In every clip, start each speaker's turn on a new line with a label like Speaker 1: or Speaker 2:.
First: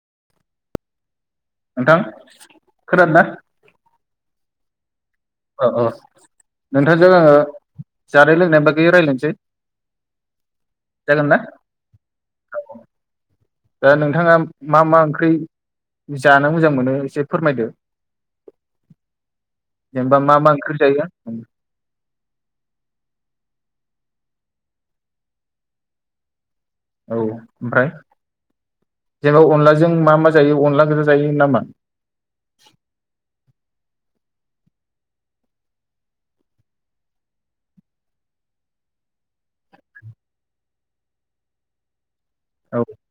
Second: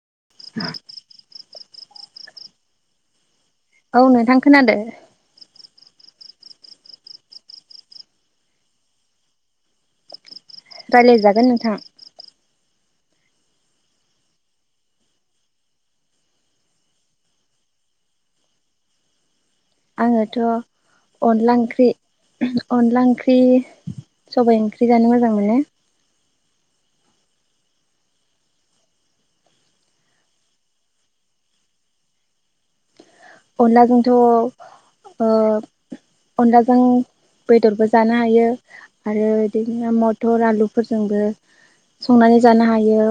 Speaker 1: [inaudible]
Speaker 2: नोंथां खोनादोना?
Speaker 1: औ नोंथां खोनादो
Speaker 2: औ औ नोंथां जोङो जानाय लोंनाय बागै रायलायनोसै।
Speaker 1: रायलायजागोन नोंथां।
Speaker 2: दा नोंथाङा मा मा ओंख्रि जानो मोजां मोनो एसे फोरमायदो। जेनेबा मा
Speaker 1: आङोथ
Speaker 2: मा ओंख्रि जायो
Speaker 1: अनला ओंख्रि अनला ओंख्रि सबाइ ओंख्रि जानो मोजां मोनो।
Speaker 2: औ ओमफ्राय जेनबा अनलाजों मा मा जायो अनला गोजा जायो नामा?
Speaker 1: अनलाजोंथ' ओ अनलाजों बेदरबो जानो हायो आरो बिदिनो मथर आलुफोरजोंबो संनानै जानो
Speaker 2: औ
Speaker 1: हायो।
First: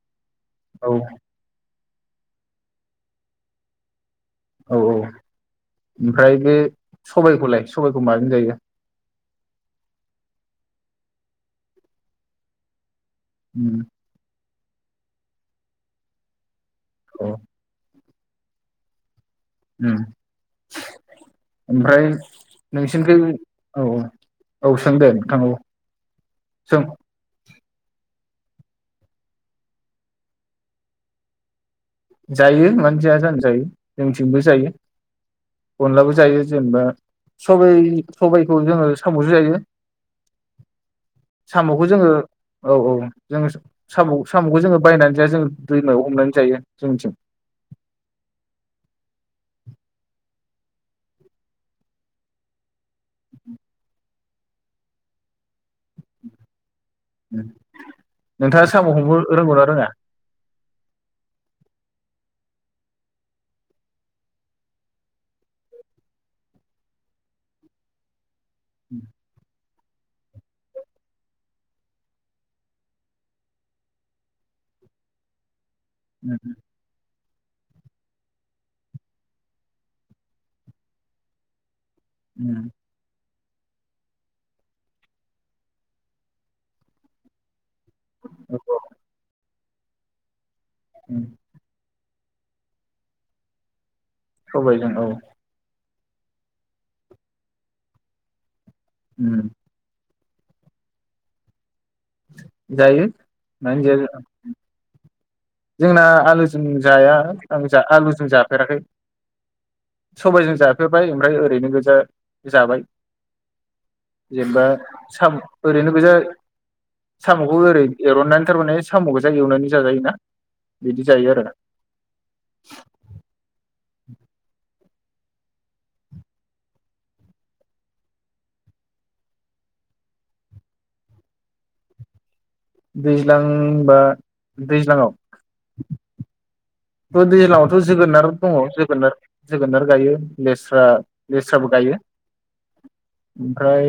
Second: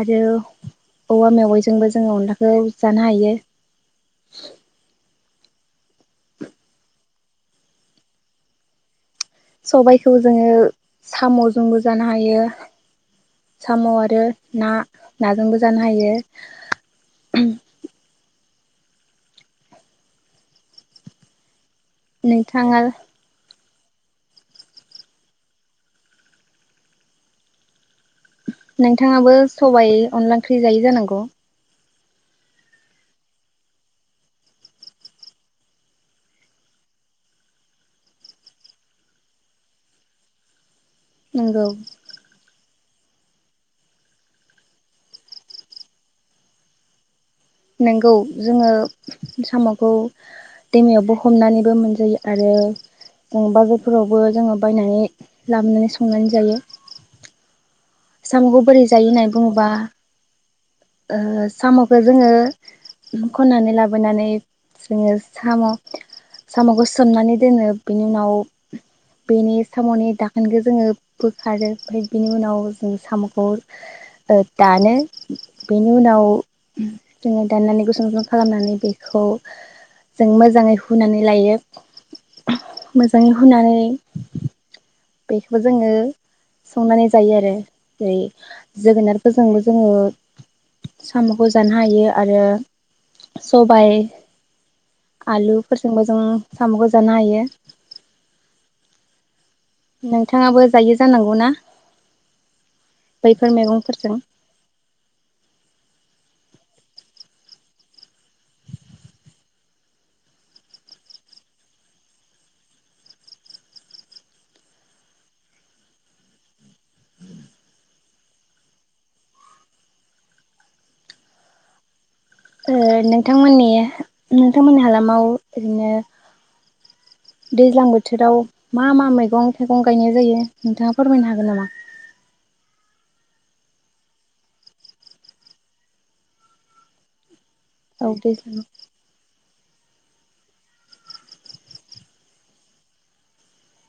Speaker 1: आरो
Speaker 2: औ
Speaker 1: औवा मेवजोंबो जोङो अनलाखौ जानो हायो।
Speaker 2: औ औ। ओमफ्राय बे सबायखौलाय सबायखौ माजों जायो?
Speaker 1: सबायखौ जोङो सामजोंबो जानो हायो।
Speaker 2: उम
Speaker 1: साम आरो ना नाजोंबो जानो हायो।
Speaker 2: औ ओम ओमफ्राय
Speaker 1: नोंथाङा
Speaker 2: नोंसिनिखौ औ औ औ सों दे नोंथाबो सों
Speaker 1: नोंथाङाबो सबाइ अनला ओंख्रि जायो जानांगौ?
Speaker 2: जायो मानो जाया जानो जायो जोंथिंबो जायो अनलाबो जायो जेनेबा सबाइ सबाइखौ जोङो सामजों जायो।
Speaker 1: नंगौ
Speaker 2: सामखौ जोङो औ औ जोङो साम सामखौ जोङो बायनानै जाया जोङो दैमायाव हमना जायो। जोंथिं
Speaker 1: नंगौ जोङो सामखौ दैमायावबो हमनानैबो मोनजायो आरो बाजारफोरावबो जोङो बायनानै लाबोनानै संनानै जायो। सामखौ
Speaker 2: नोंथाङा
Speaker 1: बोरै
Speaker 2: साम'
Speaker 1: जायो
Speaker 2: हमनो
Speaker 1: होननानै
Speaker 2: रोंगौना
Speaker 1: बुङोबा
Speaker 2: रोङा
Speaker 1: ओ साम'खौ जोङो खन्नानै लाबोनानै जोङो साम' साम'खौ सोमनानै दोनो बिनि उनाव बिनि सामनि दाखोनखौ जोङो बोखारो ओमफ्राय बिनि उनाव साम' खौ दानो। बेनि उनाव जोङो दाननानै गुसुं गुसुं खालामनानै बेखौ जों मोजाङै हुनानै लायो।
Speaker 2: उम
Speaker 1: मोजाङै हुनानै बेखौबो जोङो संनानै जायो आरो जेरै
Speaker 2: औ
Speaker 1: जोगोनारफोरजोंबो जोङो सामखौ जानो हायो आरो सबाइ
Speaker 2: सबायजों औ
Speaker 1: जोंबो जों साम खौ जानो हायो
Speaker 2: उम
Speaker 1: नोंथाङाबो जायो जानांगौ ना
Speaker 2: जायो
Speaker 1: बैफोर
Speaker 2: मोनो जाया
Speaker 1: मैगंफोरजों
Speaker 2: जानो जोंना आलुजों जाया आं जा आलुजों जाफेराखै सबायजों जाफेरबाय ओमफ्राय ओरैनो गोजा जाबाय जेनेबा साम ओरैनो गोजा साम खौ ओरै एरननानै थारमाने साम गोजा एवनानै जाजायोना बिदि जायो आरो
Speaker 1: नोंथां मोननि हालामाव ओरैनो दैज्लां बोथोराव मा मा मैगं थाइगं गायनाय जायो नोंथाङा फोरमायनो हागोन नामा?
Speaker 2: दैज्लां बा दैज्लांआव ओ दैज्लांआव थ
Speaker 1: औ
Speaker 2: जोगोनार दङ
Speaker 1: दैज्लाङाव
Speaker 2: जोगोनार जोगोनार गायो लेस्रा लेस्राबो गायो ओमफ्राय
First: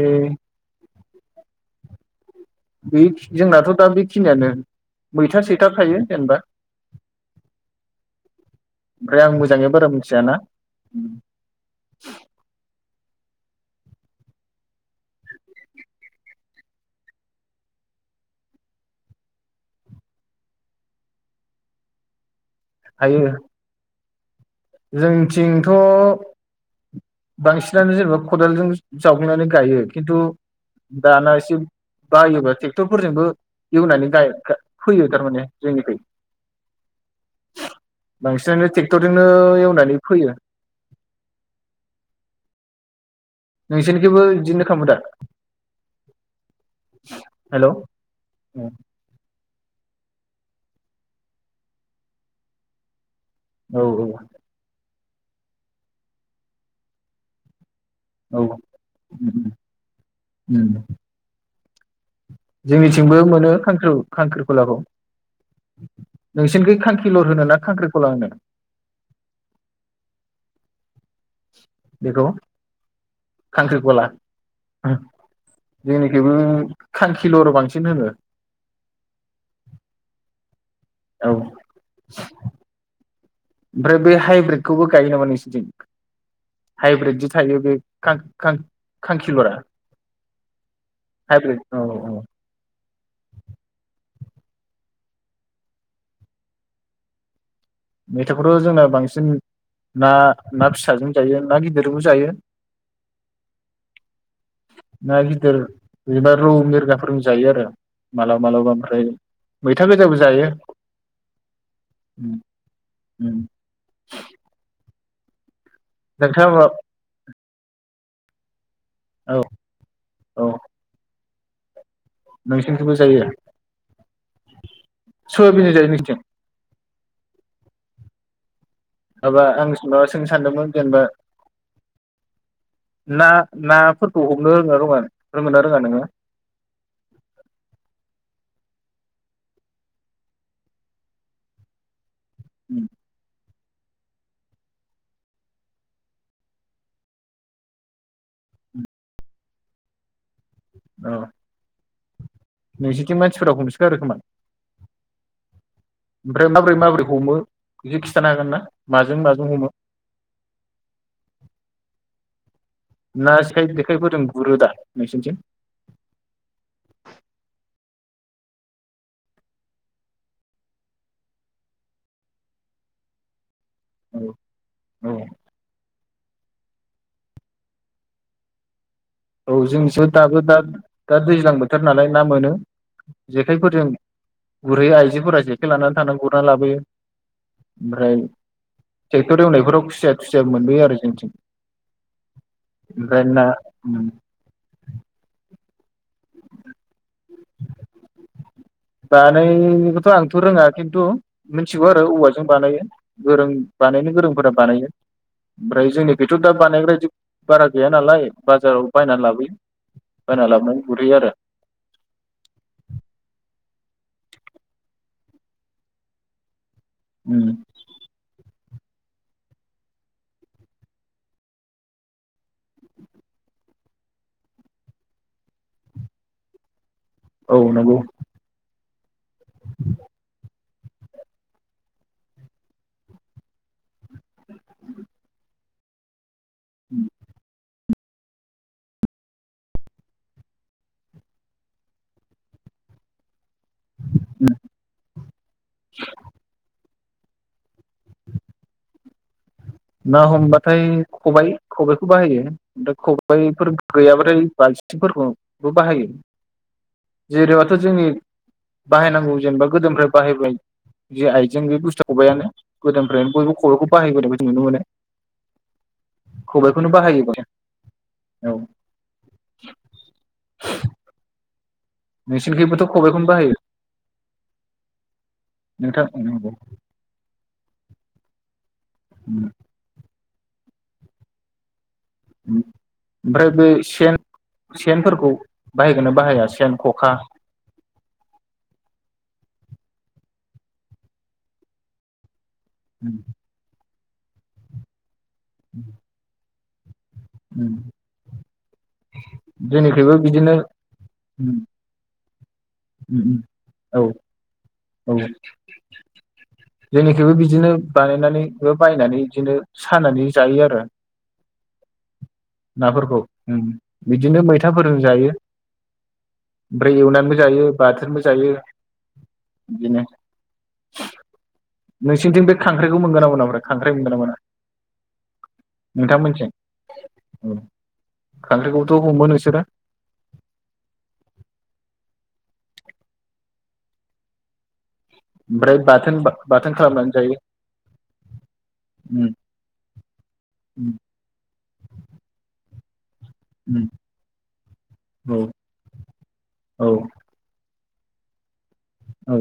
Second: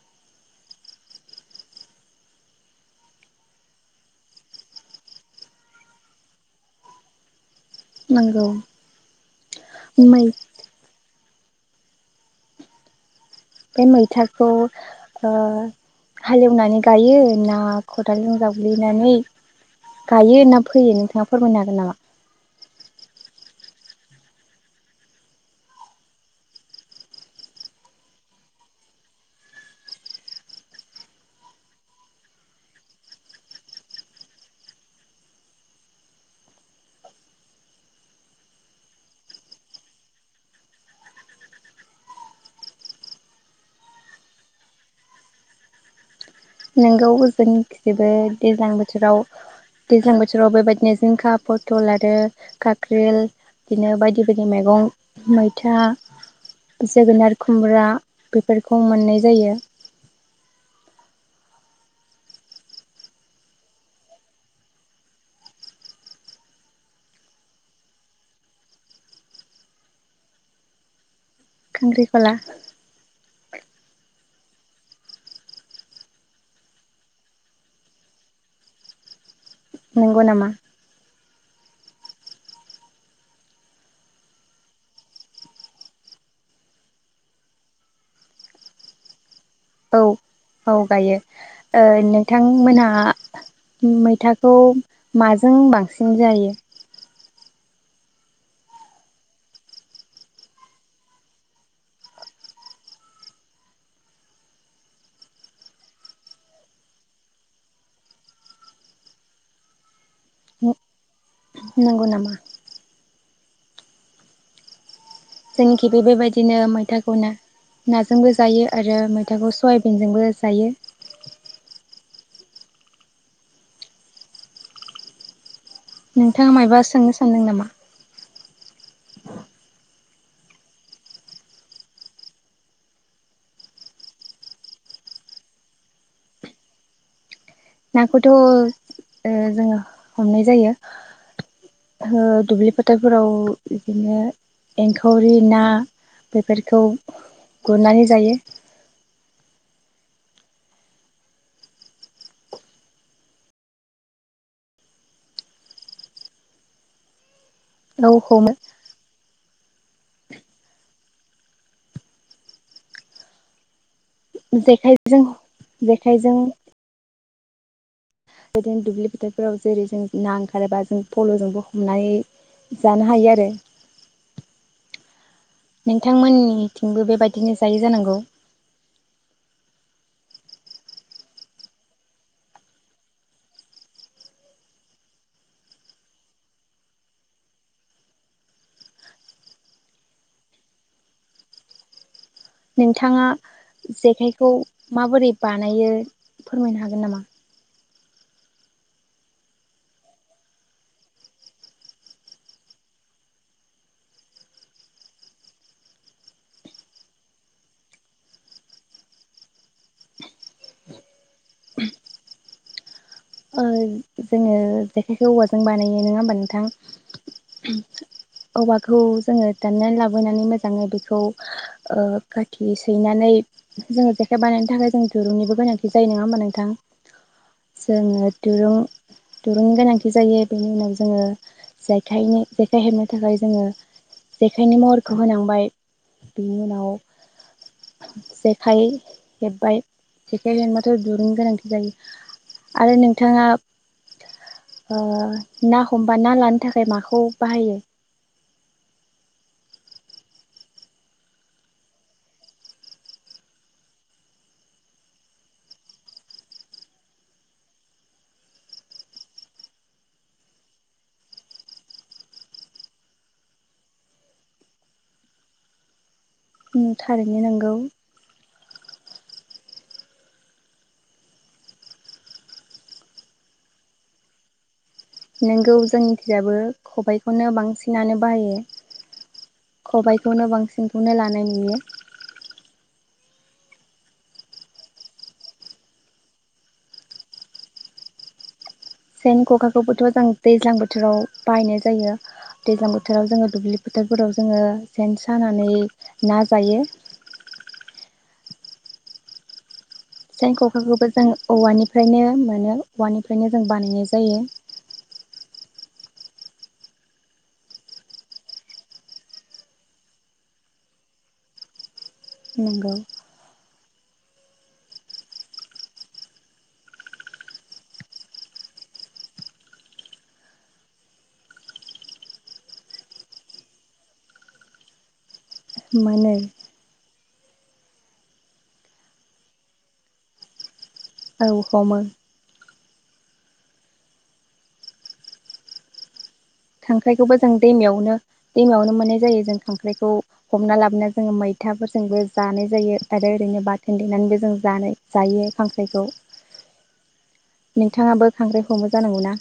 Speaker 2: बे जोंनाथ दा बेखिनियानो मैथा सैथा थायो जेनेबा
Speaker 1: नंगौ
Speaker 2: ओमफ्राय आं मोजाङै बारा
Speaker 1: मै
Speaker 2: मिथियाना [inaudible]
Speaker 1: बे मैथाखौ ओ हालेवनानै गायो ना खदालजों जावग्लिनानै गायो ना फैयो नोंथाङा फोरमायनो हागोन नामा?
Speaker 2: हायो जोंथिंथ बांसिनानो जेनेबा खदालजों जावगनानै गायो किन्तपदाना एसे बायोबा ट्रेक्टरफोरजोंबो एवनानै गा गा फैयो थारमाने जोंनिखै बांसिनानो ट्रेक्टरजोंनो एवनानै फोयो नोंसोरनिखिंबो बिदिनो खालामो दा?
Speaker 1: नोंगौ
Speaker 2: हेल'
Speaker 1: जोंनिथिंबो
Speaker 2: औ
Speaker 1: दैज्लां बोथोराव दैज्लां बोथोराव बेबायदिनो जिंखा, पथल आरो काके्ल
Speaker 2: औ
Speaker 1: बिदिनो बायदि बायदि मेगं मैथा जोगोनार खुमब्रा
Speaker 2: औ
Speaker 1: बेफोरखौ मोननाय जायो।
Speaker 2: उम जोंनिथिंबो मोनो खांख्रि खांख्रिखलाखौ नोंसिनिखै खांखिलर होनो ना खांख्रिखला होनो? बेखौ
Speaker 1: खांख्रिखला
Speaker 2: खांख्रिखला जोंनिखिबो खांखिलर बांसिन होनो
Speaker 1: नंगौ नामा
Speaker 2: औ ओमफ्राय बे हाइब्रिदखौबो गायो नामा नोंसोरथिं हाइब्रिद जि थायो बे खां खां खांखिलरा
Speaker 1: औ औ गायो
Speaker 2: हाइब्रिद औ
Speaker 1: ओ
Speaker 2: औ
Speaker 1: नोंथांमोनहा मैथा खौ माजों बांसिन जायो?
Speaker 2: मैथाखौथ' जोंना बांसिन ना ना फिसाजों जायो ना गिदिरजोंबो जायो। ना गिदिर जेनेबा रौ मिरगाफोरजोंबो जायो आरो मालाबा मालाबा ओमफ्राय मैथा गोजाबो जायो
Speaker 1: नंगौ
Speaker 2: उम
Speaker 1: नामा
Speaker 2: उम
Speaker 1: जोंखि बे बेबायदिनो
Speaker 2: नोंथाङा
Speaker 1: मैथाखौ ना नाजोंबो जायो। आरो
Speaker 2: औ
Speaker 1: मैथाखौ सयाबिनजोंबो जायो
Speaker 2: नोंसिनिखैबो जायो? सो
Speaker 1: नोंथाङा मायबा सो सोंनो सानदों नामा
Speaker 2: माबा आं माबा सोंनो सानदोंमोन जेनेबा ना नाफोरखौ हमनो रोङोना रोङा रोङोना रोङा नोङो
Speaker 1: नाखौथ' ओ ओ जोङो हमनाय जायो। ओ दुब्लि फाथारफोराव इदिनो एंखावरि ना बेफोरखौ गुरनानै जायो
Speaker 2: औ नोंसिनिथिं मानसिफोरा हमसोगारो खोमा ओमफ्राय माबोरै माबोरै हमो एसे
Speaker 1: औ
Speaker 2: खिथानो हागोन
Speaker 1: हमो
Speaker 2: ना माजों माजों हमो ना सेखाइ गिदिर
Speaker 1: जेखाइजों जेखाइजों बिदिनो दुब्लि फोथोरफोराव जेरै जों ना ओंखारोबा जों फलजोंबो हमनानै जानो हायो आरो
Speaker 2: औ औ
Speaker 1: नोंथांमोननि थिंबो बेबायदिनो जायो जानांगौ
Speaker 2: औ जोंसो दाबो दा दा दैज्लां बोथोर नालाय ना मोनो जेखायफोरजों गुरहैयो आइजोफोरा जेखाइ लानानै थांना गुरना लाबोयो ओमफ्राय ट्रेक्टर एवनायफोराव खुसिया खुसिया मोनबोयो आरो जोंनिथिं
Speaker 1: नोंथाङा जेखाइखौ माबोरै बा बानायो फोरमायनो हागोन नामा?
Speaker 2: बानायखौथ' आंथ रोङा खिन्थु मिन्थिगौ आरो औवाजों बानायो गोरों बानायनो गोरोंफोरा बानायो ओमफ्राय जोंनिखैथ' दा बानायग्रा इदि बारा गैया नालाय बाजाराव बायना लाबोयो बायना लाबोनानै गुरहैयो आरो
Speaker 1: ओ जोङो जेखाइखौ औवाजों बानायो नोङा होमबा नोंथां।
Speaker 2: उम
Speaker 1: औवाखौ जोङो दाननानै लाबोनानै मोजाङै बेखौ ओ खाथि सैनानै जोङो जेखाइ बानायनो थाखाय जों दिरुंनिबो गोनांथि जायो नङा होमबा नोंथां?
Speaker 2: औ नंगौ
Speaker 1: जोङो दुरुं दुरुंनि गोनांथि जायो बेनि उनाव जोङो जेखायनि जेखाइ हेबनो थाखाय जोङो जेखायनि महरखौ होनांबाय बिनि उनाव
Speaker 2: उम
Speaker 1: जेखाइ हेब्बाय जेखाइ हेबबाथ' दुरुंनि गोनांथि जायो। आरो नोंथाङा
Speaker 2: उम
Speaker 1: ओ ना हमबा ना लानो थाखाय माखौ खौ बाहायो।
Speaker 2: ना हमबाथाय खबाइ खबाइखौ बाहायो दा खबाइफोर गैयाबाथाय बालथिं फोरखौ बो बाहायो जेरैबाथ जोंनि बाहायनांगौ जेनेबा गोदोनिफ्राय बाहायबाय जे आइजें बे बुस्थुआ खबाइयानो गोदोनि फ्रायनो बयबो खबाइखौ बाहायबो नुनो मोनो।
Speaker 1: उम
Speaker 2: खबाइखौनो बाहायो
Speaker 1: थारैनो
Speaker 2: बां [inaudible]
Speaker 1: नंगौ
Speaker 2: नोंसि निखिबोथ खबाइखौनो बाहायो।
Speaker 1: नोंगौ
Speaker 2: नोंथां नंगौ
Speaker 1: जोंनिखिजाबो खबाइखौनो बांसिन नानो बाहायो।
Speaker 2: उम।
Speaker 1: खौनो बांसिनखौनो लानाय नुयो
Speaker 2: ओमफ्राय बे सेन सेनफोरखौ बाहायगोन ना बाहाया सेन खखा
Speaker 1: सेन खखा खौबोथ जों दैज्लां बोथोराव बाहायनाय जायो। दैजां बोथोराव जोंङो दुब्लि फोथारफोराव जोङो सेन सानानै ना जायो
Speaker 2: उम
Speaker 1: सेन खखाखौबो जों औवानिफ्रायनो मोनो औवानिफ्रायनो जों बानायनाय जायो।
Speaker 2: जोंनिखिबो बिदिनो बानायनानै बो बायनानै बिदिनो सानानै जायो आरो।
Speaker 1: नंगौ
Speaker 2: नाफोरखौ ओं बिदिनो मैथाफोरजों जायो ओमफ्राय एवनानैबो जायो बाथोनबो जायो बिदिनो नोंसिनिथिं बे खांख्राइखौ मोनगोन ना मोनाब्रा खांख्राइ मोनगोन ना मोना?
Speaker 1: मोनो
Speaker 2: औ खांख्रायखौबोथ हमो नोंसोरो?
Speaker 1: औ हमो।
Speaker 2: ओफ्राय बाथोन बाथोन खालामनानै
Speaker 1: खांख्राइखौबो जों दैमायावनो दैमायावनो मोननाय जायो जों खांख्राइखौ हमना लाबोना जोंङो मैथाफोरजोंबो जानाय जायो। आरो ओरैनो बाथोन देनानैबो जों जानो
Speaker 2: औ
Speaker 1: जायो खांख्राइखौ।
Speaker 2: औ
Speaker 1: नोंथाङाबो खांख्राय हमो जानांगौ
Speaker 2: औ
Speaker 1: ना।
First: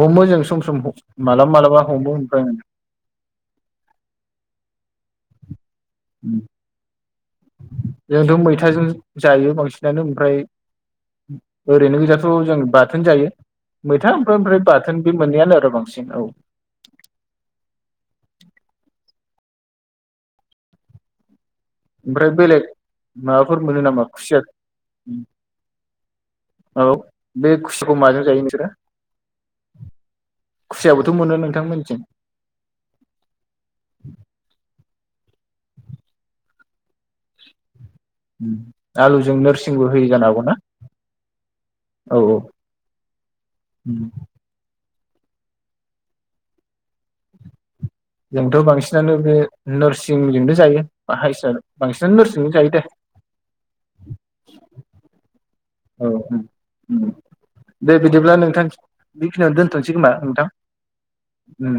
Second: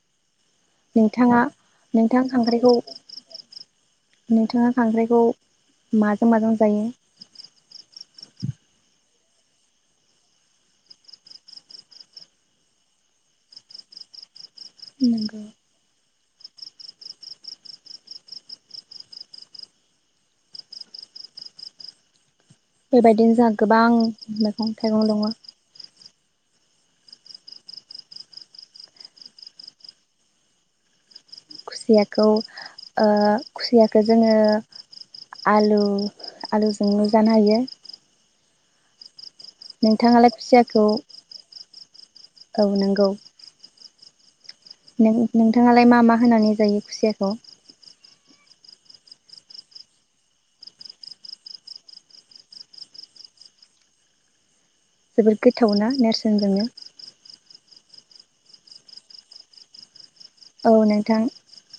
Speaker 2: हमो जों सम सम
Speaker 1: नोंथाङा
Speaker 2: मालाबा मालाबा हमो
Speaker 1: नोंथां
Speaker 2: ओमफाय ओम।
Speaker 1: खांख्राइखौ नोंथाङा खांख्राइखौ माजों माजों जायो।
Speaker 2: जोहाथ मैथाजों जायो बांसिनानो ओमफ्राय ओरैनो गोजाथ जों बाथोन जायो मैथा ओमफ्राय ओमफ्राय बाथोन बे
Speaker 1: नंगौ
Speaker 2: मोनैयानो आरो बांसिन औ। ओमफ्राय बेलेग
Speaker 1: बेबायदिनो जोंहा
Speaker 2: माबाफोर मोनो
Speaker 1: गोबां
Speaker 2: नामा खुसिया
Speaker 1: मैगं थाइगं दङ'।
Speaker 2: औ बे खुसिखौ माजों जायो नोंसोरो खुसियाबोथ मोनो नों
Speaker 1: खुसियाखौ ओ खुसियाखौ जोङो आलु-आलुजो जोबो जानो हायो
Speaker 2: आलु जों नोरसिंबो होयो जानो
Speaker 1: नोंथाङालाय
Speaker 2: हागौ ना
Speaker 1: खुसियाखौ
Speaker 2: औ औ ओम
Speaker 1: नों नोंथाङालाय मा मा होनानै जायो खुसियाखौ?
Speaker 2: जोंथ बांसिनानो बे नोरसिंजोंनो जायो बा हायसा बांसिनानो नोरसिंजोंनो जायो दे।
Speaker 1: [unintelligible] गोथावना
Speaker 2: औ
Speaker 1: नेरसोनजोंनो
Speaker 2: उम दे बिदिब्ला नोंथां बेखिनियावनो दोनथनोसै खोमा नोंथां
Speaker 1: औ नोंथां
Speaker 2: ओम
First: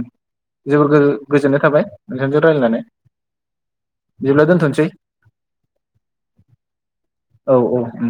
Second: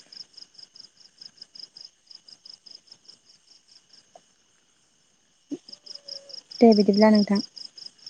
Speaker 2: जोबोर गोजो गोजोननाय थाबाय नोंथांजों रायलायनानै बिदिब्ला दोनथनोसै।
Speaker 1: दे बिदिब्ला नोंथां।
Speaker 2: औ औ